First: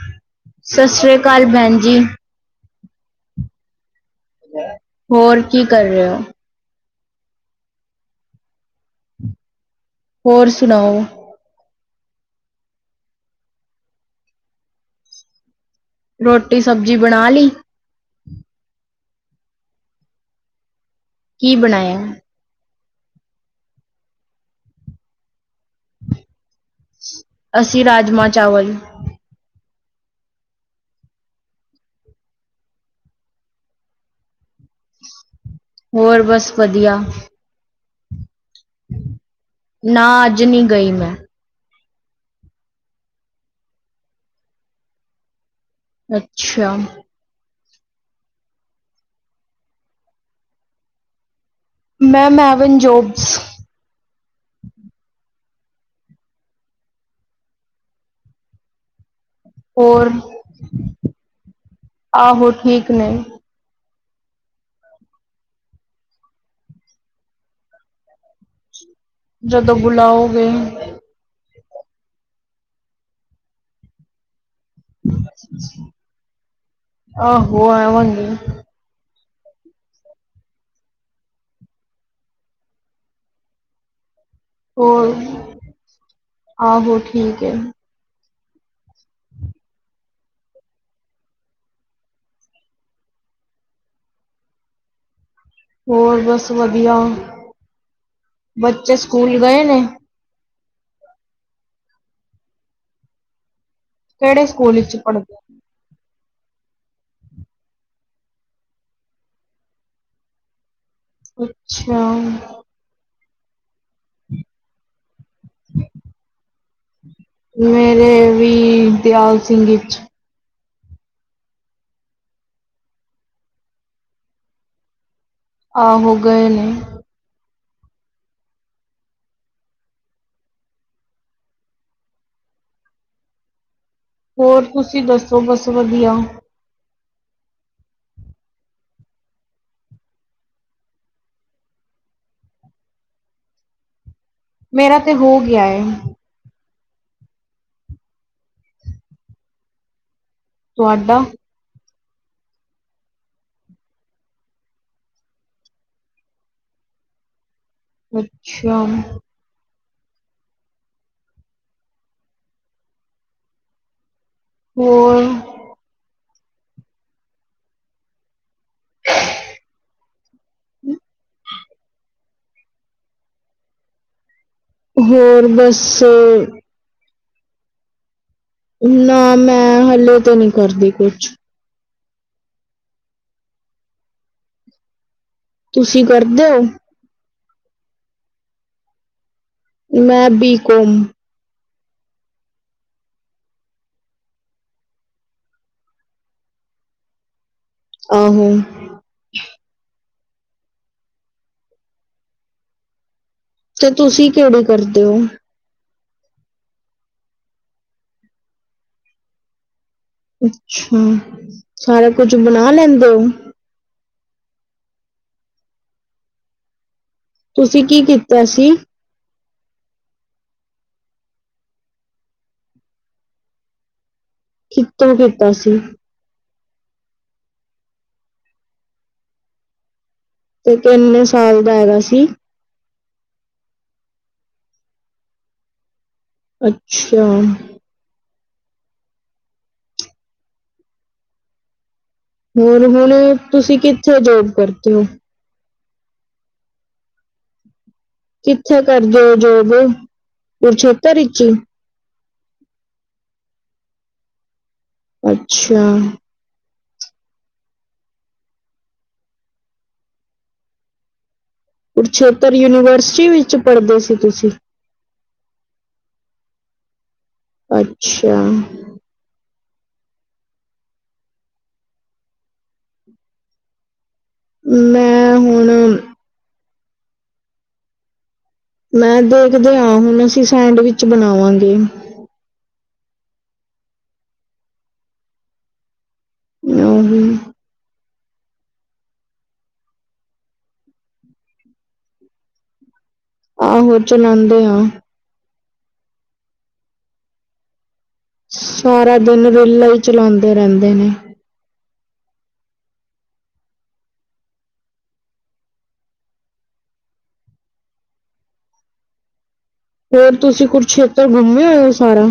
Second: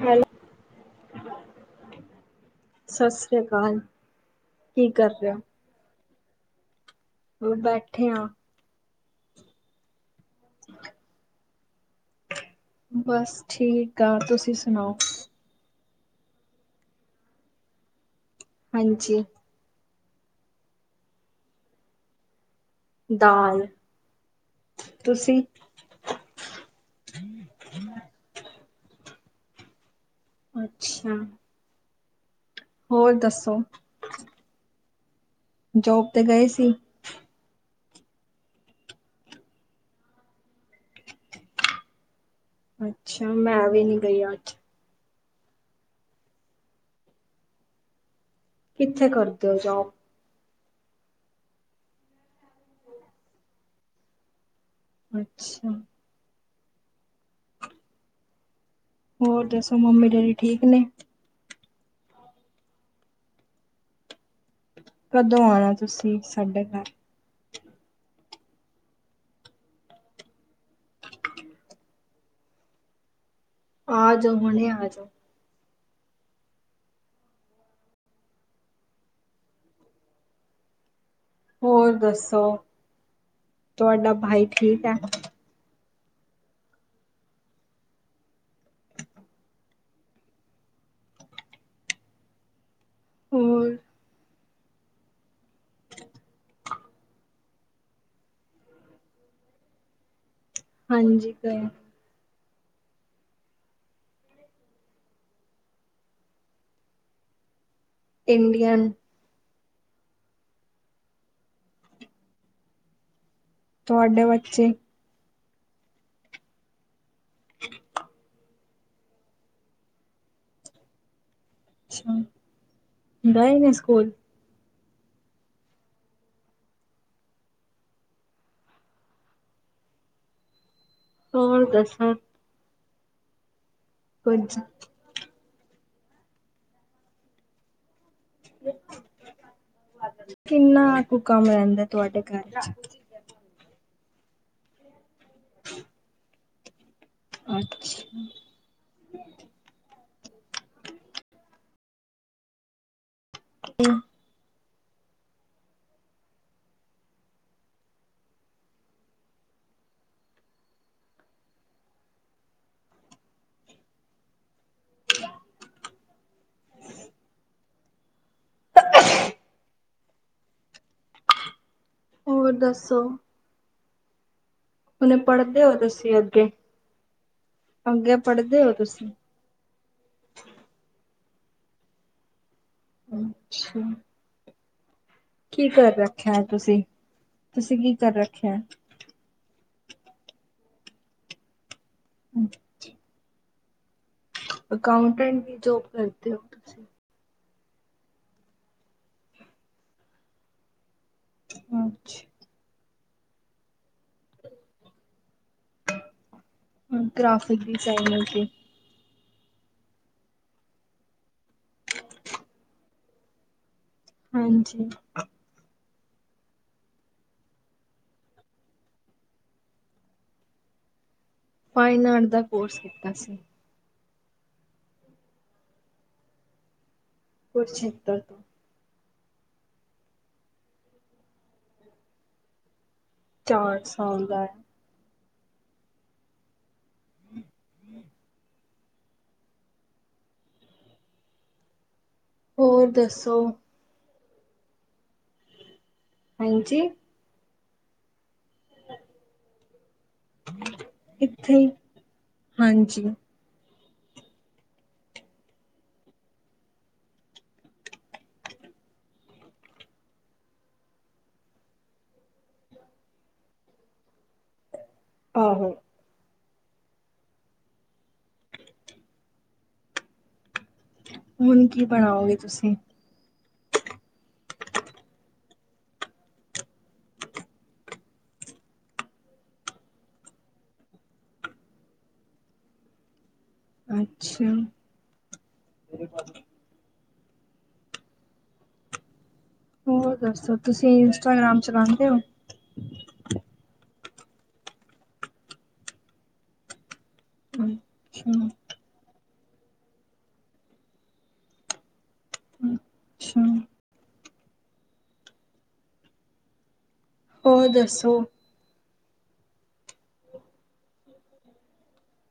Hello ਸਾਸਰੀਆ ਕਾਲ ਭੈਣ ਜੀ। ਸਾਸਰੀ ਕਾਲ। ਹੋਰ ਕੀ ਰੇ ਓ? ਹੁਣ ਬੈਠੇ ਆਂ। ਹੋਰ ਸੁਣਾਓ। ਬਸ ਠੀਕ ਆ ਤੁਸੀਂ ਸੁਣਾਓ। ਰੋਟੀ -ਸਬਜ਼ੀ ਬਣਾ ਲੀ। ਹਾਂਜੀ। ਕੀ ਬਣਾਇਆ? ਦਾਲ- ਤੁਸੀਂ? ਅਸੀਂ ਰਾਜਮਾ ਚਾਵਲ। ਅੱਛਾ। ਹੋਰ ਦੱਸੋ। ਜੋਬ ਹੋਰ ਤੇ ਗਏ ਬਸ ਸੀ? ਵਧੀਆ ਨਾ ਅੱਜ ਨੀ ਗਈ ਮੈਂ। ਅੱਛਾ, ਮੈਂ ਵੀ ਨਹੀਂ ਗਈ ਅੱਜ। ਅੱਛਾ। ਕਿੱਥੇ ਕਰਦੇ ਹੋ ਜੋਬ। [inaudible] ਅੱਛਾ। ਹੋਰ। ਦੱਸੋ ਮੰਮੀ ਹੋਰ, ਡੈਡੀ ਠੀਕ ਨੇ ਆਹੋ ਠੀਕ ਨੇ। ਕਦੋਂ ਆਉਣਾ ਤੁਸੀਂ, ਸਾਡੇ ਘਰ। ਜਦੋਂ ਬੁਲਾਓਗੇ। [inaudible] ਆ ਜਾਓ, ਹੁਣੇ ਆ ਜਾਓ। [inaudible] ਹੋਰ ਦੱਸੋ, ਤੁਹਾਡਾ ਭਾਈ। ਠੀਕ ਹੈ ਹੋਰ, ਆਹੋ ਠੀਕ ਏ। ਹੋਰ। ਹੋਰ ਬਸ ਵਧੀਆ। ਬੱਚੇ ਸਕੂਲ ਗਏ ਨੇ। ਹਾਂਜੀ ਗਏ। ਕਿਹੜੇ ਸਕੂਲ ਵਿੱਚ ਪੜ੍ਹਦੇ ਨੇ। ਇੰਡੀਅਨ। ਅੱਛਾ। ਤੁਹਾਡੇ ਬੱਚੇ। ਮੇਰੇ ਵੀ ਦਿਆਲ ਸਿੰਘ ਚ। ਅੱਛਾ ਗਏ ਨੇ ਸਕੂਲ। ਆਹੋ ਗਏ ਨੇ। ਹੋਰ ਦਸ। ਕੁਝ ਹੋਰ ਤੁਸੀਂ ਦੱਸੋ, ਬਸ ਵਧੀਆ। ਕਿੰਨਾ ਕੁ ਕਮ ਰਹਿੰਦਾ ਤੁਹਾਡੇ ਘਰ ਚ। ਮੇਰਾ ਤਾਂ ਹੋ ਗਿਆ ਏ। ਅੱਛਾ। ਤੁਹਾਡਾ। [unintelligible] ਅੱਛਾ। [inaudible] [inaudible] [inaudible] ਹੋਰ ਦੱਸੋ। ਹੁਣੇ ਹੋਰ ਪੜ੍ਹਦੇ ਹੋ ਬਸ। ਤੁਸੀਂ ਅੱਗੇ? ਅੱਗੇ ਪੜ੍ਹਦੇ ਹੋ ਤੁਸੀਂ? ਨਾ ਮੈਂ ਹਲੇ ਤੇ ਨਹੀਂ ਕਰਦੀ ਕੁਛ। ਅੱਛਾ। ਕੀ ਕਰ ਤੁਸੀਂ ਰੱਖਿਆ ਹੈ ਕਰਦੇ ਤੁਸੀਂ? ਹੋ ਤੁਸੀਂ, ਕੀ ਕਰ ਰੱਖਿਆ? ਮੈਂ ਬੀ ਕੋਮ। [inaudible] ਅਕਾਊਂਟੈਂਟ ਕੀ ਜੋਬ ਕਰਦੇ ਹੋ ਤੁਸੀਂ? ਆਹੋ। ਅੱਛ। [inaudible] ਤੇ ਤੁਸੀਂ, ਕਿਹੜੀ ਕਰਦੇ ਹੋ? [inaudible] ਗ੍ਰਾਫਿਕ ਡਿਜ਼ਾਇਨਰ [unintelligible] ਅੱਛਾ, ਸਾਰਾ ਕੁਝ ਬਣਾ ਲੈਂਦੇ ਹੋ। ਹਾਂਜੀ। ਤੁਸੀਂ ਕੀ ਕੀਤਾ ਸੀ? ਫਾਈਨ ਆਰਟ ਦਾ ਕੋਰਸ ਕੀਤਾ ਸੀ। ਕਿਤੋਂ ਕੀਤਾ ਸੀ? ਕੁਰੂਕਸ਼ੇਤਰ ਤੌ। ਤੇ ਕਿੰਨੇ, ਸਾਲ ਦਾ ਹੈਗਾ ਸੀ ਚਾਰ ਸਾਲ ਦਾ ਐ। ਅੱਛਾ। [inaudible] ਹੋਰ ਹੁਣ, ਤੁਸੀਂ ਕਿੱਥੇ ਜੋਬ ਕਰਦੇ ਹੋ। ਹਾਂਜੀ। ਕਿੱਥੇ ਕਰਦੇ ਓ ਜੋਬ, ਕੁਰੂਕਸ਼ੇਤਰ ਵਿੱਚ। ਇੱਥੇ ਹੀ ਹਾਂਜੀ [inaudible] ਅੱਛਾ। ਕੁਰੂਕਸ਼ੇਤਰ, ਯੂਨੀਵਰਸਿਟੀ ਵਿੱਚ ਪੜ੍ਹਦੇ ਸੀ ਤੁਸੀਂ। ਆਹ ਹੋ। ਅੱਛਾ। [inaudible] ਹੁਣ ਕੀ ਬਣਾਓਗੇ ਤੁਸੀਂ? ਮੈਂ [inaudible] ਹੁਣ ਮੈਂ ਦੇਖਦੇ ਆ, ਹੁਣ ਅਸੀਂ ਸੈਂਡਵਿਚ ਬਣਾਵਾਂਗੇ। ਅੱਛਾ। [unintelligible] [unintelligible] ਹੋਰ ਦੱਸੋ, ਤੁਸੀਂ ਇੰਸਟਾਗ੍ਰਾਮ ਚਲਾਦੇ ਓ। ਆਹੋ। ਚਲਾਉਂਦੇ ਆ। [unintelligible] ਸਾਰਾ ਦਿਨ, ਰੀਲਾਂ ਈ ਚਲਾਉਂਦੇ ਰਹਿੰਦੇ ਨੇ। ਅੱਛਾ ਹੋਰ ਦੱਸੋ। ਹੋਰ ਤੁਸੀਂ, ਕੁੁਰੂਕਸੇ਼ਤਰ ਘੁੰਮੇ ਹੋ ਸਾਰਾ।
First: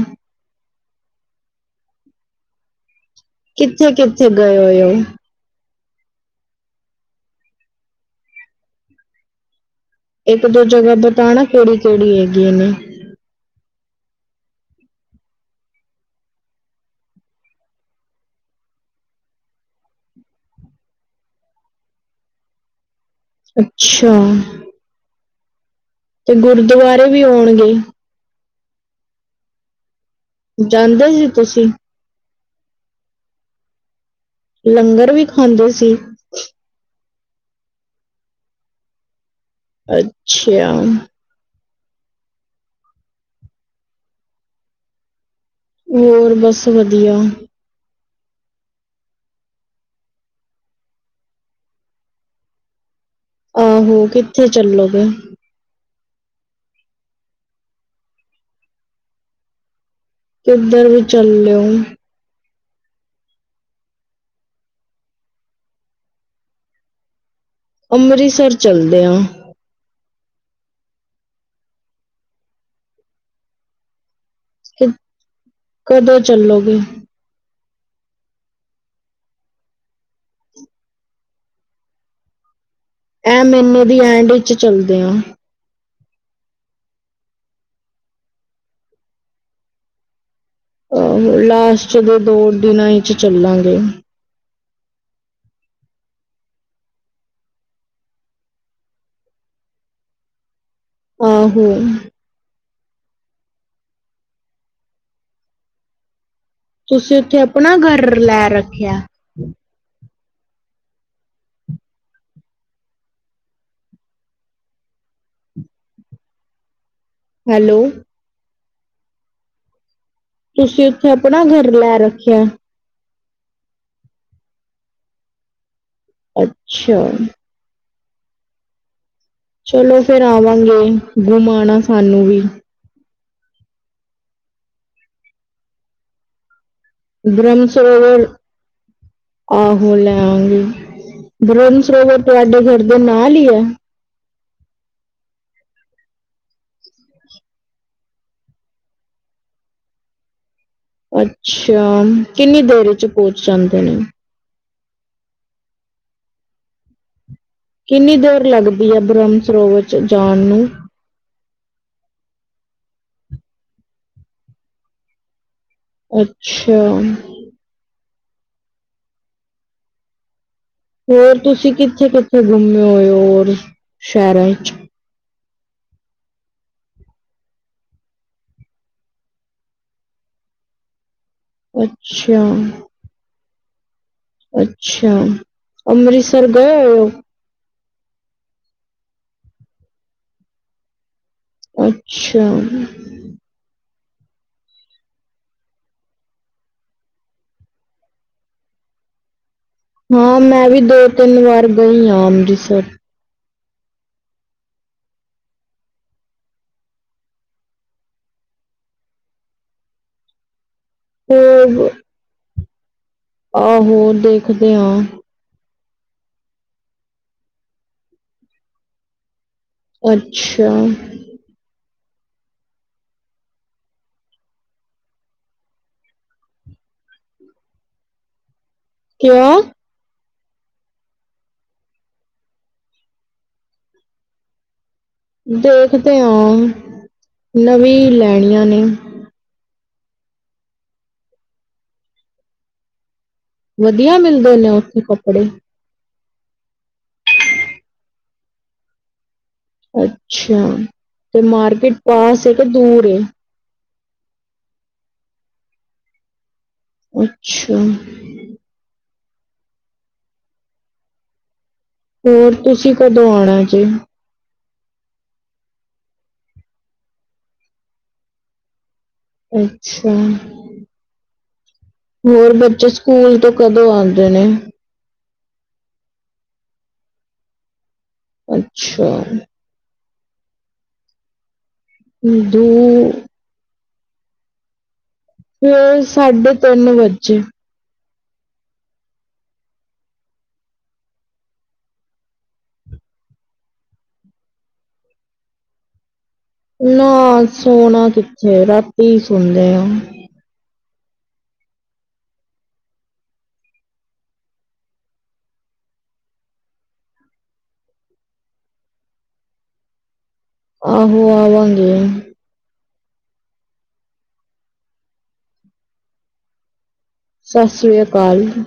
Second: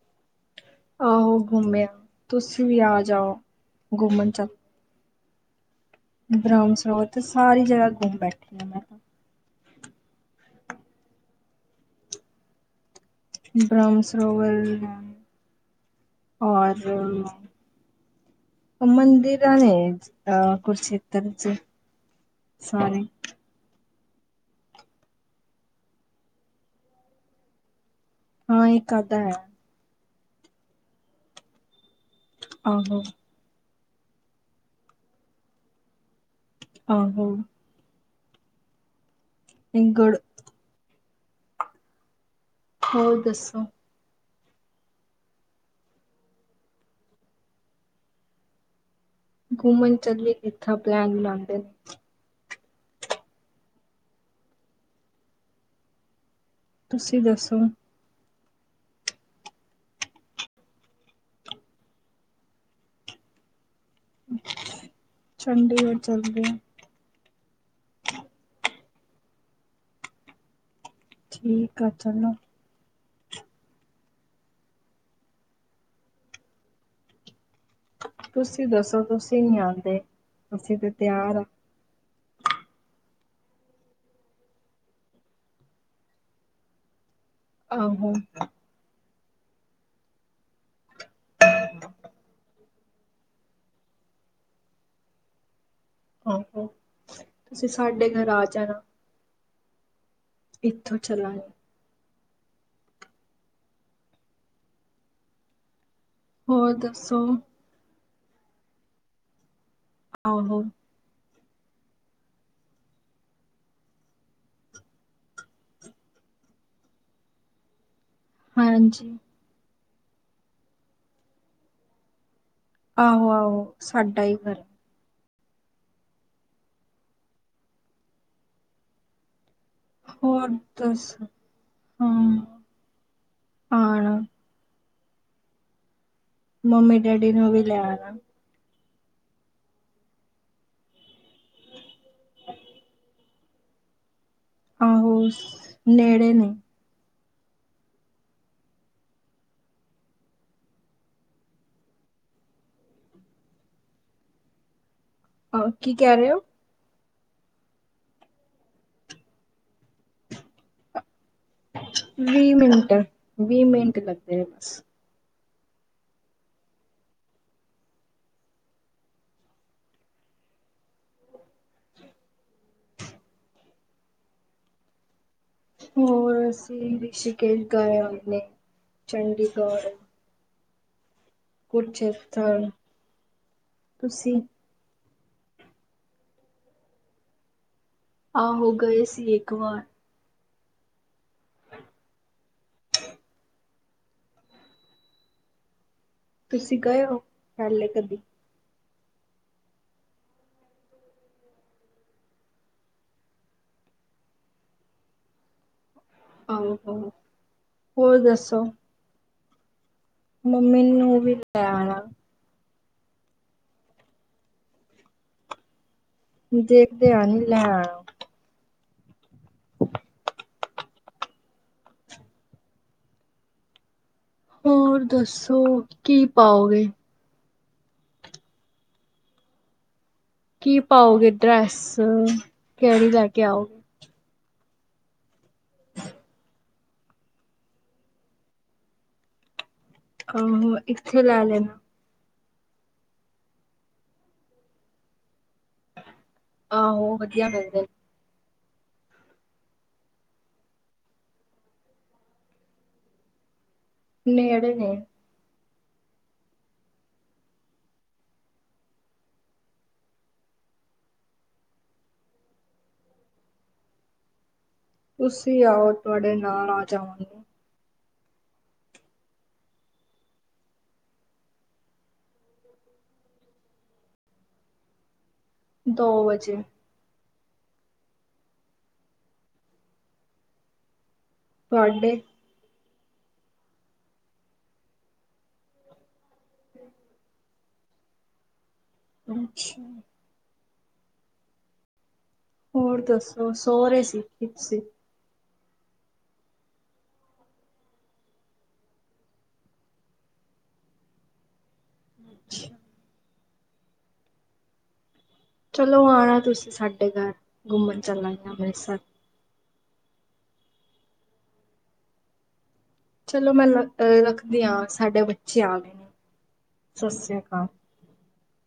ਆਹੋ ਘੁੰਮੇ ਆ। ਤੁਸੀ ਵੀ ਆ ਜਾਓ। ਕਿੱਥੇ, ਕਿੱਥੇ ਘੁੰਮਣ ਚੱਲ ਗਏ ਉਏ ਓ। ਬ੍ਰਹਮ ਸਰੋਤ ' ਸਾਰੀ ਜਗ੍ਹਾ ਘੁੰਮ ਬੈਠੀ ਆ ਮੈਂ ਤਾਂ। ਇੱਕ ਦੋ ਜਗ੍ਹਾ ਬਤਾਣਾ। ਕਿਹੜੀ, ਕਿਹੜੀ ਹੈਗੀ। ਇਹ ਨੇ ਬ੍ਰਹਮ ਸਰੋਵਰ [unintelligible] ਔਰ। ਮੰਦਿਰ ਨੇ [unintelligible] ਅ ਕੁਰਸ਼ੇਤਰ ਚ ਸਾਰੇ। ਅੱਛਾ। ਤੇ ਗੁਰਦੁਆਰੇ ਵੀ ਹੋਣਗੇ। ਹਾਂ ਇੱਕ ਅਦਾ ਹੈ। ਜਾਂਦੇ ਈ ਤੁਸੀਂ। ਆਹੋ! ਲੰਗਰ ਵੀ ਖਾਂਦੇ ਸੀ ਆਹੋ ਗੜ ਅੱਛਾ ਹੋਰ ਦੱਸੋ ਹੋਰ ਬਸ ਵਦੀਆ ਘੁੰਮਣ ਚੱਲੀਏ ਇੱਥੇ ਪਲੈਨ ਬਣਾੰਦੇ ਨੇ ਆਹੋ ਕਿਥੇ ਚੱਲੋਗੇ ਤੁਸੀਂ ਦੱਸੋ ਕਿੱਧਰ ਵੀ ਚੱਲ ਲੋ ਚੰਡੀਗੜ੍ਹ ਚੱਲਦੇ ਆ ਅੰਮ੍ਰਿਤਸਰ ਚੱਲਦੇ ਆ ਠੀਕ ਐ ਚੱਲੋ ਕਿ, ਕਦੋਂ ਚੱਲੋਗੇ ਤੁਸੀਂ ਦੱਸੋ ਤੁਸੀਂ ਨੀ ਆਂਦੇ, ਅਸੀਂ ਤੇ ਤਿਆਰ ਆ ਐ ਮੀਨੇ ਦੀ ਐੰਡ ਵਿੱਚ ਚੱਲਦੇ ਆ ਆਹੋ ਆਹੋ ਲਾਸਟ ਦੋ ਦਿਨਾਂ ਈ ਚ ਚੱਲਾਂਗੇ। ਆਹੋ, ਤੁਸੀਂ ਸਾਡੇ ਘਰ ਆ ਜਾਨਾ ਇੱਥੋਂ ਚਲਾੰਗੇ ਆਹੋ ਹੋਰ ਦੱਸੋ ਤੁਸੀਂ ਉੱਥੇ ਆਪਨਾ ਗਰ੍ਹਰ੍ਹ ਲੈ ਰੱਖਿਆ। ਆਹੋ। ਹੈਲੋ। ਹਾਂਜੀ। ਤੁਸੀਂ ਉੱਥੇ ਅਪਨਾ ਘਰ ਲੈ ਰੱਖਿਆ। ਆਹੋ, ਆਹੋ ਸਾਡਾ ਈ ਘਰ ਅੱਛਾ ਚਲੋ ਫੇਰ ਹੋਰ ਆਵਾਂਗੇ ਦੱਸ ਘੁਮਾਨਾ ਸਾਨੂੰ ਹਾਂ ਵੀ ਆਣਾ [unintelligible] ਵੀ ਬ੍ਰਹਮ ਲੈ ਆਣਾ ਸਰੋਵਰ, ਆਹੋ ਲੈ ਆੰਗੀ। ਬਰਮ ਸਰੋਵਰ ਤੁਹਾਡੇ ਘਰ ਦੇ ਨਾਲ ਈ ਐ ਆਹੋ ਨੇੜੇ ਨੇ। ਅੱਛਾ ਕਿੰਨੀ ਦੇਰ ਚ ਪੌਚ ਜਾਂਦੇ ਔ ਕੀ ਕਹਿ ਰਹੇ ਔ ਕਿੰਨੀ ਦੇਰ ਲੱਗਦੀ ਐ ਬ੍ਰਹਮ ਸਰੋਵਰ ਚ ਜਾਨ ਨੂੰ। ਵੀਹ ਮਿੰਟ, ਵੀਹ ਮਿੰਟ ਲੱਗਦੇ ਨੇ ਬਸ। ਅੱਛਾ ਹੋਰ ਤੁਸੀਂ ਕਿੱਥੇ-ਕਿੱਥੇ ਘੂੰਮੇ ਹੋਏ ਓ ਹੋਰ ਸ਼ਹਿਰਾਂ ਚ ਹੋਰ ਅਸੀਂ ਰਿਸੀ਼ਕੇਸ਼ ਗਏ ਹੋ ਨੇ ਚੰਡੀਗੜ੍ਹ। ਅੱਛਾ ਕੂਰਸ਼ੇਤਰ, ਤੁਸੀਂ ਅੱਛਾ, ਅੰਮ੍ਰਿਤਸਰ ਗਏ ਔਏ ਔ ਆਹੋ ਗਏ ਸੀ ਇੱਕ ਵਾਰ। ਅੱਛਾ ਤੁਸੀਂ ਗਏ ਓ ਪੇਹਲੇ ਕਦੀ ਹਾਂ ਮੈਂ ਵੀ ਦੋ ਤਿੰਨ ਵਾਰ ਗਈ ਆਂ ਅੰਮ੍ਰਿਤਸਰ। ਆਹੋ ਹੋਰ ਦੱਸੋ ਮੰਮੀ ਨੂੰ ਵੀ ਲੈ ਉਹ ਆਣਾ। ਆਹੋ, ਦੇਖਦੇ ਆਂ। ਦੇਖਦੇ ਆਂ ਨਹੀਂ ਲੈਂ ਆਣਾ। ਅੱਛਾ। ਹੋਰ ਦੱਸੋ ਕੀ ਪਾਓਗੇ? ਕਿਓਂ? ਕੀ ਪਾਓਗੇ ਡਰੈੱਸ ਕਿਹੜੀ ਲੈ ਕੇ ਆਓਗੇ? ਦੇਖਦੇ ਆਂ ਨਵੀਂ ਲੈਣੀਆਂ ਨੇ। ਕੰਮ ਇੱਥੇ ਲੈ ਲੈਣਾ। ਵਧੀਆ ਮਿਲਦੇ ਨੇ ਉੱਥੇ ਕੱਪੜੇ? ਆਹੋ ਵਧੀਆ ਮਿਲਦੇ। ਅੱਛਿਆ ਤੇ ਮਾਰਕਿਟ ਪਾਸ ਏ ਕਿ ਦੂਰ ਏ? ਨੇੜੇ ਨੇ। ਅੱਛਾ। ਹੋਰ ਤੁਸੀਂ ਕਦੋਂ ਆਉਣਾ ਜੇ? ਤੁਸੀਂ ਆਓ ਤੁਹਾਡੇ ਨਾਲ ਆ ਜਾਵਾਂਗੇ। ਅੱਛਾ। ਹੋਰ ਬੱਚੇ ਸਕੂਲ ਤੋਂ ਕਦੋਂ ਆਉਂਦੇ ਨੇ? ਦੋ ਵਜੇ। ਅੱਛਾ। ਤੁਹਾਡੇ ਦੂ। ਫਿਰ ਸਾਢੇ ਤਿੰਨ ਵੱਜੇ। ਅੱਛਾ। ਹੋਰ ਦੱਸੋ ਸੋ ਰਹੇ ਸੀ ਕਿਪ ਸੀ? ਨਾ ਸੋਣਾ ਕਿੱਥੇ, ਰਾਤੀ ਸੋਂਦੇ ਆ। ਹਮ। ਚਲੋ ਆਉਣਾ ਤੁਸੀਂ ਸਾਡੇ ਘਰ ਘੁੰਮਣ ਚੱਲਾਂਗੇ ਅੰਮ੍ਰਿਤਸਰ। ਆਹਹੋ ਆਵਾਂਗੇ। ਚਲੋ ਮੈਂ ਅ ਰੱਖਦੀ ਹਾਂ ਸਾਡੇ ਬੱਚੇ ਆ ਗਏ ਨੇ। ਸਤਿ ਸ੍ਰੀ ਅਕਾਲ ਸਤਿ ਸ੍ਰੀ ਅਕਾਲ ਜੀ।